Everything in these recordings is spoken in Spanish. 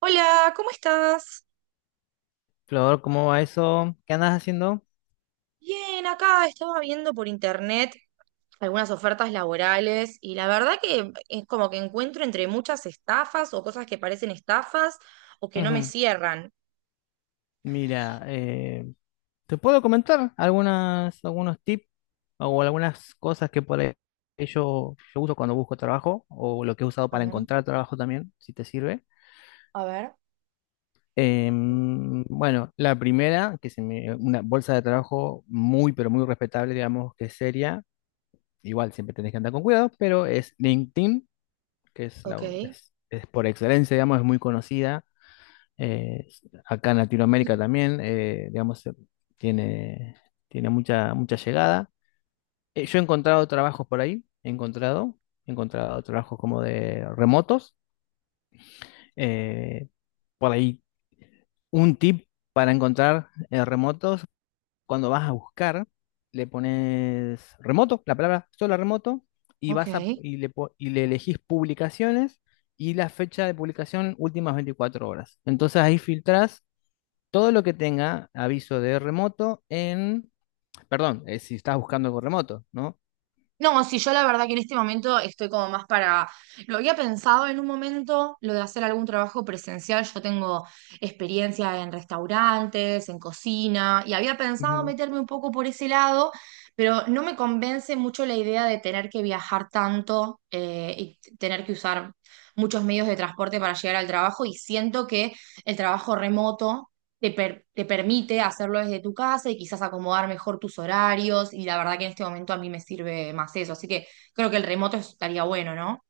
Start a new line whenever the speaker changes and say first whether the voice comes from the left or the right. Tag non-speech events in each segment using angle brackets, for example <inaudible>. right: Hola, ¿cómo estás?
left: Flor, ¿cómo va eso? ¿Qué andas haciendo?
right: Bien, acá estaba viendo por internet algunas ofertas laborales y la verdad que es como que encuentro entre muchas estafas o cosas que parecen estafas o que no me
left: Ujú.
right: cierran.
left: Mira, te puedo comentar algunos tips o algunas cosas que por ahí yo uso cuando busco trabajo o lo que he usado
right: A
left: para
right: ver,
left: encontrar trabajo también, si te sirve.
right: a ver.
left: Bueno, la primera, que es una bolsa de trabajo muy, pero muy respetable, digamos que es seria, igual siempre tenés que andar con cuidado, pero es LinkedIn,
right: Ok,
left: es por excelencia, digamos, es muy conocida. Eh, acá en Latinoamérica también, digamos, tiene, tiene mucha, mucha llegada. Yo he encontrado trabajos por ahí, he encontrado trabajos como de remotos. Eh, por ahí, un tip para encontrar remotos, cuando vas a buscar, le pones remoto, la palabra sola remoto, y vas a,
right: ok.
left: y le, po- y le elegís publicaciones y la fecha de publicación últimas 24 horas. Entonces ahí filtrás todo lo que tenga aviso de remoto perdón, si estás buscando algo remoto, ¿no?
right: No, sí, yo la verdad que en este momento estoy como más para. Lo había pensado en un momento, lo de hacer algún trabajo presencial. Yo tengo experiencia en restaurantes, en cocina, y había pensado
left: Ujú.
right: meterme un poco por ese lado, pero no me convence mucho la idea de tener que viajar tanto y tener que usar muchos medios de transporte para llegar al trabajo, y siento que el trabajo remoto te permite hacerlo desde tu casa y quizás acomodar mejor tus horarios y la verdad que en este momento a mí me sirve más eso, así que creo que el remoto estaría bueno, ¿no?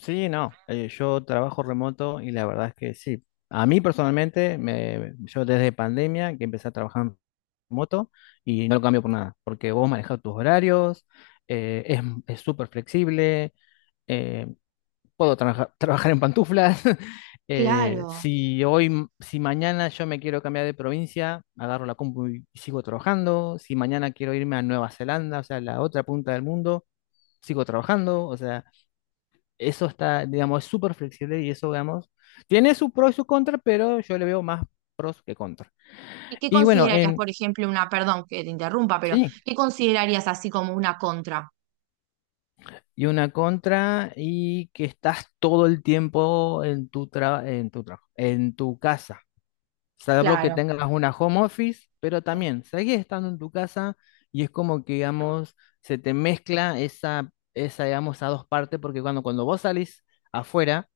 left: Sí, no, yo trabajo remoto y la verdad es que sí. A mí personalmente, yo desde pandemia que empecé a trabajar remoto y no lo cambio por nada, porque vos manejas tus horarios, eh, es es súper flexible. eh, puedo trabajar en pantuflas. <laughs> Eh,
right: Claro.
left: si hoy, si mañana yo me quiero cambiar de provincia, agarro la compu y sigo trabajando. Si mañana quiero irme a Nueva Zelanda, o sea, la otra punta del mundo, sigo trabajando. O sea, eso está, digamos, es súper flexible y eso, digamos, tiene su pro y su contra, pero yo le veo más pros que contra.
right: ¿Y qué
left: Y bueno,
right: considerarías, por ejemplo, perdón que te interrumpa, pero
left: sí,
right: qué considerarías así como una contra?
left: y una contra y que estás todo el tiempo en en tu trabajo, en tu casa. Salvo que
right: Claro.
left: tengas una home office, pero también seguís estando en tu casa y es como que, digamos, se te mezcla esa digamos, a dos partes, porque cuando vos salís afuera,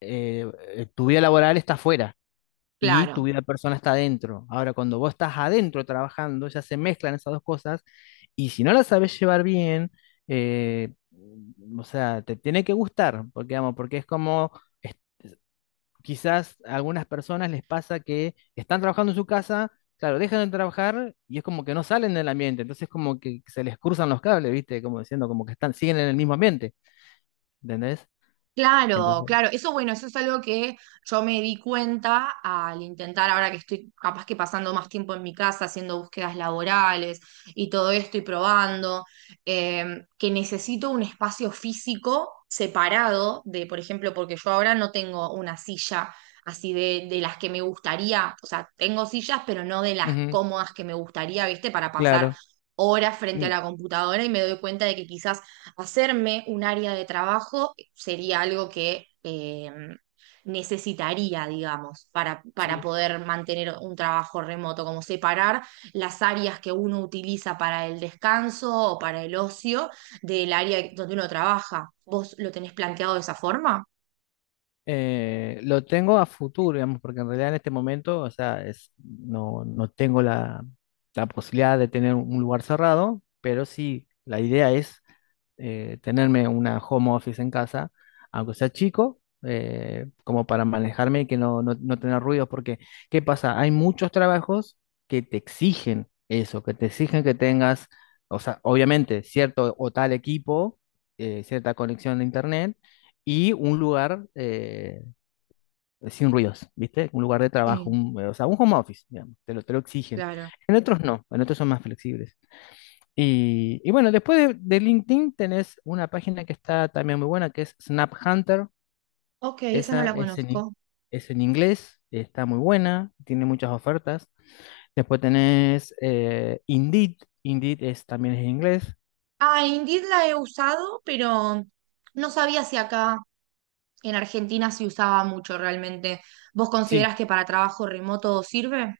left: tu vida laboral está afuera y tu
right: Claro.
left: vida personal está adentro. Ahora, cuando vos estás adentro trabajando, ya se mezclan esas dos cosas y si no las sabes llevar bien, eh, o sea, te tiene que gustar, porque, digamos, porque es como quizás a algunas personas les pasa que están trabajando en su casa, claro, dejan de trabajar y es como que no salen del ambiente, entonces como que se les cruzan los cables, ¿viste? Como diciendo, como que están, siguen en el mismo ambiente, ¿entendés?
right: Claro,
left: Entonces,
right: claro, eso bueno, eso es algo que yo me di cuenta al intentar, ahora que estoy capaz que pasando más tiempo en mi casa haciendo búsquedas laborales y todo esto y probando, que necesito un espacio físico separado de, por ejemplo, porque yo ahora no tengo una silla así de las que me gustaría, o sea, tengo sillas, pero no de las
left: ujú,
right: cómodas que me gustaría, ¿viste? Para pasar
left: claro.
right: horas frente a
left: Mm.
right: la computadora y me doy cuenta de que quizás hacerme un área de trabajo sería algo que necesitaría, digamos, para
left: Sí.
right: poder mantener un trabajo remoto, como separar las áreas que uno utiliza para el descanso o para el ocio del área donde uno trabaja. ¿Vos lo tenés planteado de esa forma?
left: Lo tengo a futuro, digamos, porque en realidad en este momento, o sea, es, no, no tengo la posibilidad de tener un lugar cerrado, pero sí, la idea es tenerme una home office en casa, aunque sea chico, como para manejarme y que no, no, no tener ruidos, porque ¿qué pasa? Hay muchos trabajos que te exigen eso, que te exigen que tengas, o sea, obviamente, cierto o tal equipo, cierta conexión de internet. Y un lugar sin ruidos, ¿viste? Un lugar de trabajo,
right: Sí,
left: o sea, un home office, digamos, te lo exigen.
right: claro.
left: En otros no, en otros son más flexibles. Bueno, después de LinkedIn tenés una página que está también muy buena, que es Snap Hunter.
right: Ok, esa no
left: Esa
right: la
left: es
right: conozco.
left: es en inglés, está muy buena, tiene muchas ofertas. Después tenés Indeed. Indeed también es en inglés.
right: Ah, Indeed la he usado, pero no sabía si acá en Argentina se usaba mucho realmente. ¿Vos
left: Sí,
right: considerás que para trabajo remoto sirve?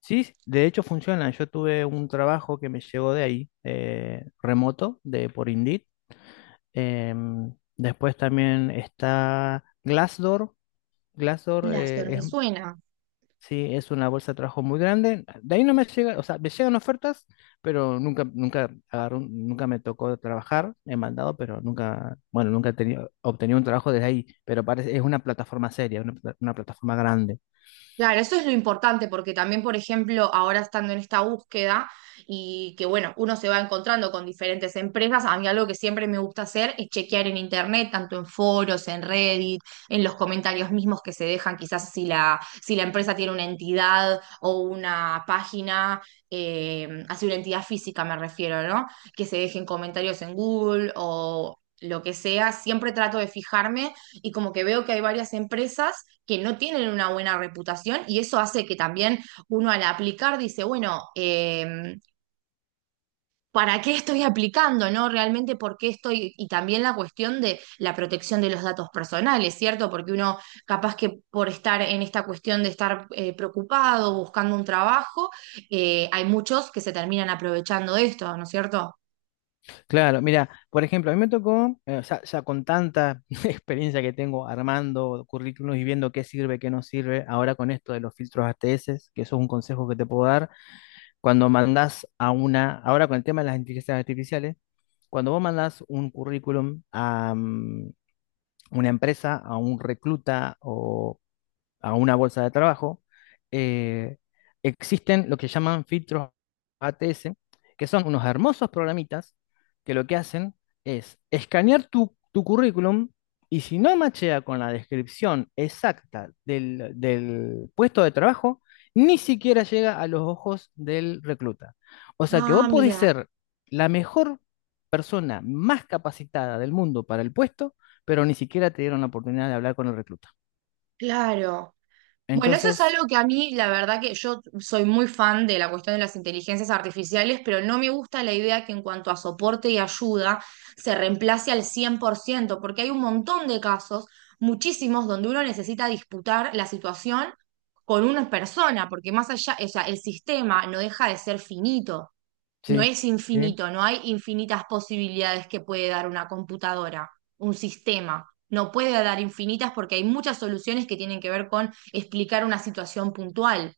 left: sí, de hecho funciona. Yo tuve un trabajo que me llegó de ahí, remoto, por Indeed. Después también está Glassdoor. Glassdoor
right: Glassdoor me
left: es.
right: suena.
left: Sí, es una bolsa de trabajo muy grande. De ahí no me llega, o sea, me llegan ofertas, pero nunca, nunca agarro nunca me tocó trabajar, he mandado, pero nunca, bueno, nunca he tenido, obtenido un trabajo desde ahí, pero parece, es una plataforma seria, una plataforma grande.
right: Claro, eso es lo importante, porque también, por ejemplo, ahora estando en esta búsqueda y que, bueno, uno se va encontrando con diferentes empresas, a mí algo que siempre me gusta hacer es chequear en internet, tanto en foros, en Reddit, en los comentarios mismos que se dejan, quizás si la empresa tiene una entidad o una página, así una entidad física me refiero, ¿no? Que se dejen comentarios en Google o lo que sea, siempre trato de fijarme y como que veo que hay varias empresas que no tienen una buena reputación y eso hace que también uno al aplicar dice, bueno, ¿para qué estoy aplicando? ¿No? Realmente, ¿por qué estoy? Y también la cuestión de la protección de los datos personales, ¿cierto? Porque uno capaz que por estar en esta cuestión de estar preocupado, buscando un trabajo, hay muchos que se terminan aprovechando de esto, ¿no es cierto?
left: Claro, mira, por ejemplo, a mí me tocó, o sea, ya con tanta <laughs> experiencia que tengo armando currículos y viendo qué sirve, qué no sirve, ahora con esto de los filtros ATS, que eso es un consejo que te puedo dar. Cuando mandas a una, ahora con el tema de las inteligencias artificiales, cuando vos mandás un currículum a una empresa, a un recluta o a una bolsa de trabajo, eh, existen lo que llaman filtros ATS, que son unos hermosos programitas que lo que hacen es escanear tu currículum y si no machea con la descripción exacta del puesto de trabajo, ni siquiera llega a los ojos del recluta. O sea que vos
right: Ah,
left: podés
right: mira,
left: ser la mejor persona más capacitada del mundo para el puesto, pero ni siquiera te dieron la oportunidad de hablar con el recluta.
right: claro. Bueno, eso es
left: Entonces,
right: algo que a mí, la verdad que yo soy muy fan de la cuestión de las inteligencias artificiales, pero no me gusta la idea que en cuanto a soporte y ayuda se reemplace al 100%, porque hay un montón de casos, muchísimos, donde uno necesita disputar la situación con una persona, porque más allá, o sea, el sistema no deja de ser finito. No
left: sí.
right: es
left: ¿Sí?
right: infinito, no hay infinitas posibilidades que puede dar una computadora, un sistema. No puede dar infinitas porque hay muchas soluciones que tienen que ver con explicar una situación puntual.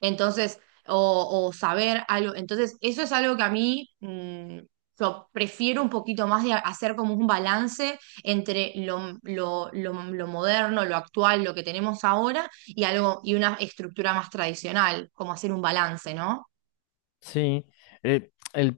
right: Entonces, o saber algo. Entonces, eso es algo que a mí, yo prefiero un poquito más de hacer como un balance entre lo moderno, lo actual, lo que tenemos ahora y y una estructura más tradicional, como hacer un balance, ¿no?
left: Sí. El, el-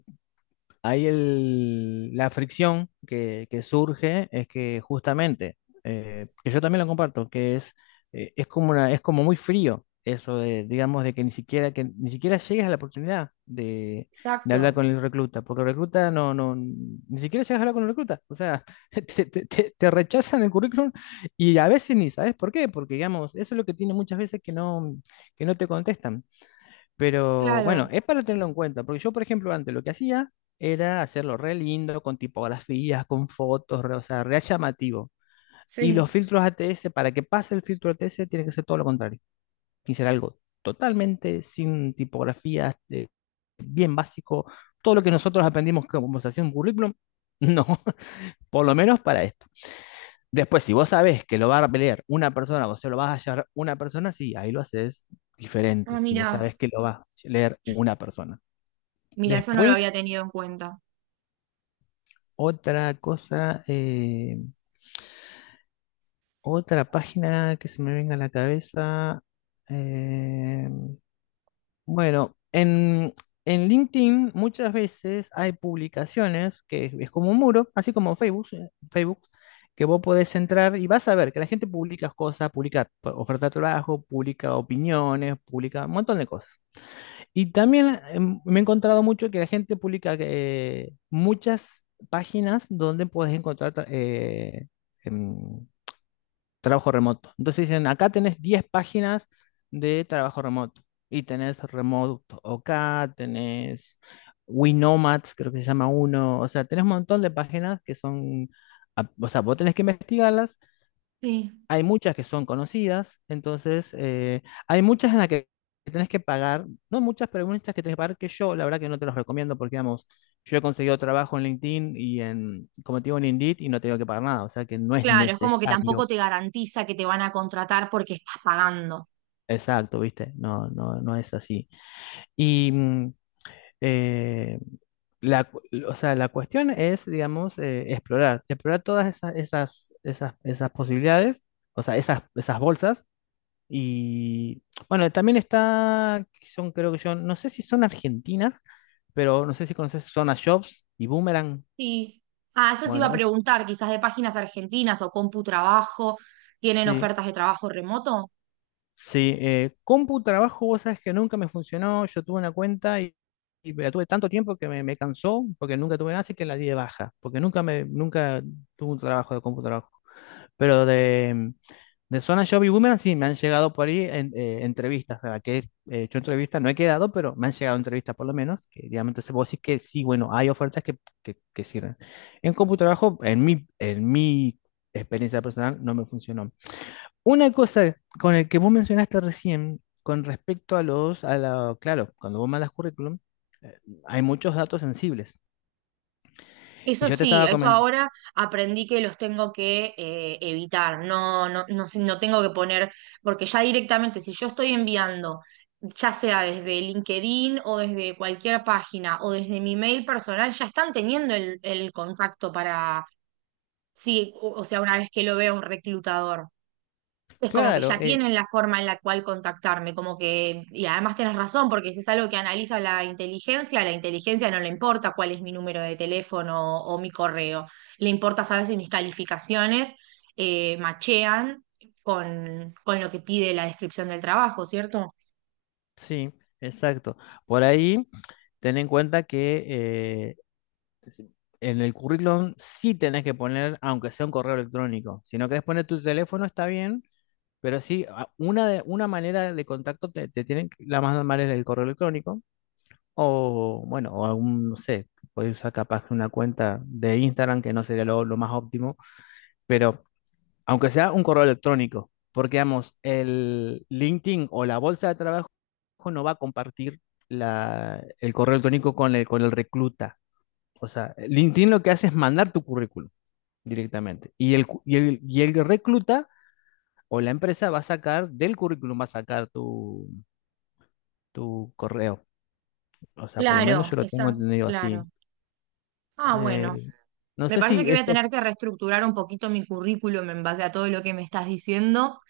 left: ahí la fricción que surge es que justamente, que yo también lo comparto, es como una, es como muy frío eso de, digamos, de que ni siquiera llegues a la oportunidad de hablar
right: Exacto.
left: con el recluta, porque el recluta no, no, ni siquiera llegas a hablar con el recluta. O sea, <laughs> te rechazan el currículum y a veces ni sabes por qué, porque digamos, eso es lo que tiene muchas veces que no te contestan. Pero bueno,
right: Claro,
left: es para tenerlo en cuenta, porque yo, por ejemplo, antes lo que hacía era hacerlo re lindo, con tipografías, con fotos, o sea, re llamativo. Y los
right: sí.
left: filtros ATS, para que pase el filtro ATS, tiene que ser todo lo contrario. Y ser algo totalmente sin tipografías, bien básico. Todo lo que nosotros aprendimos como se hacía un currículum, <laughs> no, por lo menos para esto. Después, si vos sabés que lo va a leer una persona, vos se lo vas a llevar una persona, sí, ahí lo haces
right: Ah,
left: diferente. Si vos
right: mira.
left: sabés que lo va a leer una persona.
right: Mira, eso no lo había
left: Después,
right: tenido en cuenta.
left: otra cosa, otra página que se me venga a la cabeza. eh, bueno, en, en LinkedIn muchas veces hay publicaciones que es como un muro, así como Facebook, que vos podés entrar y vas a ver que la gente publica cosas, publica oferta de trabajo, publica opiniones, publica un montón de cosas. Y también me he encontrado mucho que la gente publica muchas páginas donde puedes encontrar em, trabajo remoto. Entonces dicen, acá tenés 10 páginas de trabajo remoto. Y tenés Remote OK, tenés Winomads, creo que se llama uno. O sea, tenés un montón de páginas que son, o sea, vos tenés que investigarlas.
right: Sí.
left: Hay muchas que son conocidas, entonces hay muchas en las que tenés que pagar, no muchas, pero hay muchas que tenés que pagar que yo, la verdad que no te los recomiendo porque, digamos, yo he conseguido trabajo en LinkedIn y en, como te digo, en Indeed y no tengo que pagar nada, o sea que no es
right: Claro, es como que tampoco
left: necesario.
right: te garantiza que te van a contratar porque estás pagando.
left: Exacto, ¿viste? No, no, no es así. Y mm, eh, la, o sea, la cuestión es, digamos, explorar, explorar todas esas, esas posibilidades, o sea, esas bolsas. Y bueno, también está, que son creo que yo, no sé si son argentinas, pero no sé si conoces Zona Jobs y Boomerang.
right: Sí. Ah, eso te iba
left: Bueno,
right: a preguntar, quizás de páginas argentinas o CompuTrabajo, ¿tienen
left: sí,
right: ofertas de trabajo remoto?
left: sí. Compu Trabajo, vos sabes que nunca me funcionó. Yo tuve una cuenta y la tuve tanto tiempo que me cansó, porque nunca tuve nada, así que la di de baja, porque nunca tuve un trabajo de Compu Trabajo. Pero de Zona Job y Boomerang sí, me han llegado por ahí entrevistas, o que he hecho entrevistas, no he quedado, pero me han llegado entrevistas por lo menos, que digamos, entonces vos decís que sí, bueno, hay ofertas que, que sirven. En CompuTrabajo, en mi experiencia personal, no me funcionó. Una cosa con el que vos mencionaste recién, con respecto a los, a la, claro, cuando vos mandas currículum, eh, hay muchos datos sensibles. Y
right: Eso
left: yo te
right: sí,
left: estaba
right: eso
left: comentando,
right: ahora aprendí que los tengo que evitar, no, no, no, no tengo que poner, porque ya directamente, si yo estoy enviando, ya sea desde LinkedIn o desde cualquier página o desde mi mail personal, ya están teniendo el contacto para, sí, o sea, una vez que lo vea un reclutador es como que
left: claro,
right: ya tienen la forma en la cual contactarme, como que, y además tenés razón, porque si es algo que analiza la inteligencia, a la inteligencia no le importa cuál es mi número de teléfono o, mi correo, le importa saber si mis calificaciones machean con lo que pide la descripción del trabajo, ¿cierto?
left: sí, exacto. Por ahí... Ten en cuenta que si- En el currículum sí tenés que poner, aunque sea un correo electrónico. Si no querés poner tu teléfono, está bien, pero sí, una manera de contacto te tienen, la más normal es el correo electrónico, o bueno, o algún, no sé, podés usar capaz una cuenta de Instagram, que no sería lo más óptimo, pero aunque sea un correo electrónico, porque vamos, el LinkedIn o la bolsa de trabajo no va a compartir el correo electrónico con con el recluta. O sea, LinkedIn lo que hace es mandar tu currículum directamente. Y el, cu- y el, Y el recluta o la empresa va a sacar, del currículum va a sacar tu correo. O sea, por lo menos
right: Claro,
left: yo lo tengo entendido así.
right: claro. Ah,
left: Eh,
right: bueno,
left: no
right: me
left: sé
right: parece
left: si
right: que voy a
left: esto.
right: tener que reestructurar un poquito mi currículum en base a todo lo que me estás diciendo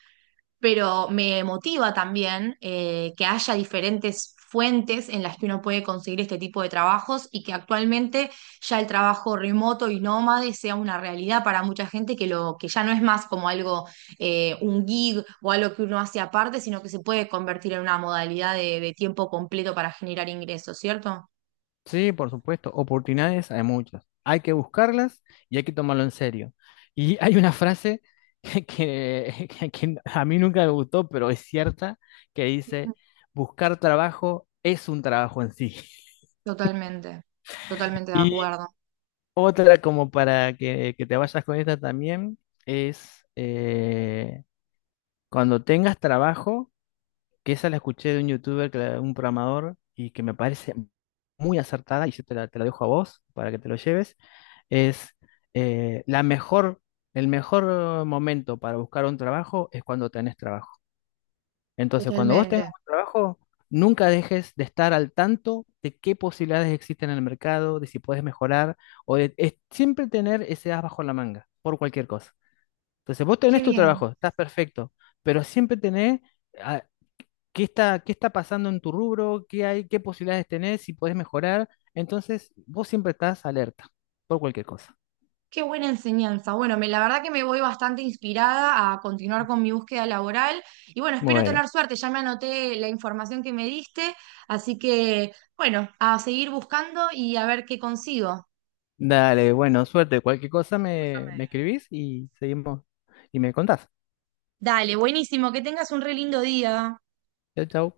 right: pero me motiva también que haya diferentes fuentes en las que uno puede conseguir este tipo de trabajos y que actualmente ya el trabajo remoto y nómade sea una realidad para mucha gente que lo que ya no es más como algo un gig o algo que uno hace aparte, sino que se puede convertir en una modalidad de tiempo completo para generar ingresos, ¿cierto?
left: Sí, por supuesto, oportunidades hay muchas. Hay que buscarlas y hay que tomarlo en serio. Y hay una frase <laughs> que a mí nunca me gustó, pero es cierta, que
right: Ujú.
left: dice, buscar trabajo es un trabajo en sí. <laughs>
right: Totalmente, totalmente de
left: Y
right: acuerdo.
left: otra como para que te vayas con esta también es cuando tengas trabajo, que esa la escuché de un youtuber, un programador, y que me parece muy acertada, y yo te la dejo a vos para que te lo lleves, es eh, la mejor, el mejor momento para buscar un trabajo es cuando tenés trabajo. Entonces, cuando vos tengas
right: Totalmente.
left: un trabajo, nunca dejes de estar al tanto de qué posibilidades existen en el mercado, de si puedes mejorar, o de es siempre tener ese as bajo la manga por cualquier cosa. Entonces, vos
right: Qué
left: tenés tu
right: bien.
left: trabajo, estás perfecto, pero siempre tenés ah, qué está, pasando en tu rubro, qué hay, qué posibilidades tenés, si puedes mejorar. Entonces, vos siempre estás alerta por cualquier cosa.
right: Qué buena enseñanza. Bueno, la verdad que me voy bastante inspirada a continuar con mi búsqueda laboral y bueno, espero
left: Bueno,
right: tener suerte. Ya me anoté la información que me diste, así que bueno, a seguir buscando y a ver qué consigo.
left: dale, bueno, suerte. Cualquier cosa me escribís y seguimos y me contás.
right: Dale, buenísimo, que tengas un re lindo día.
left: Chau. Chao.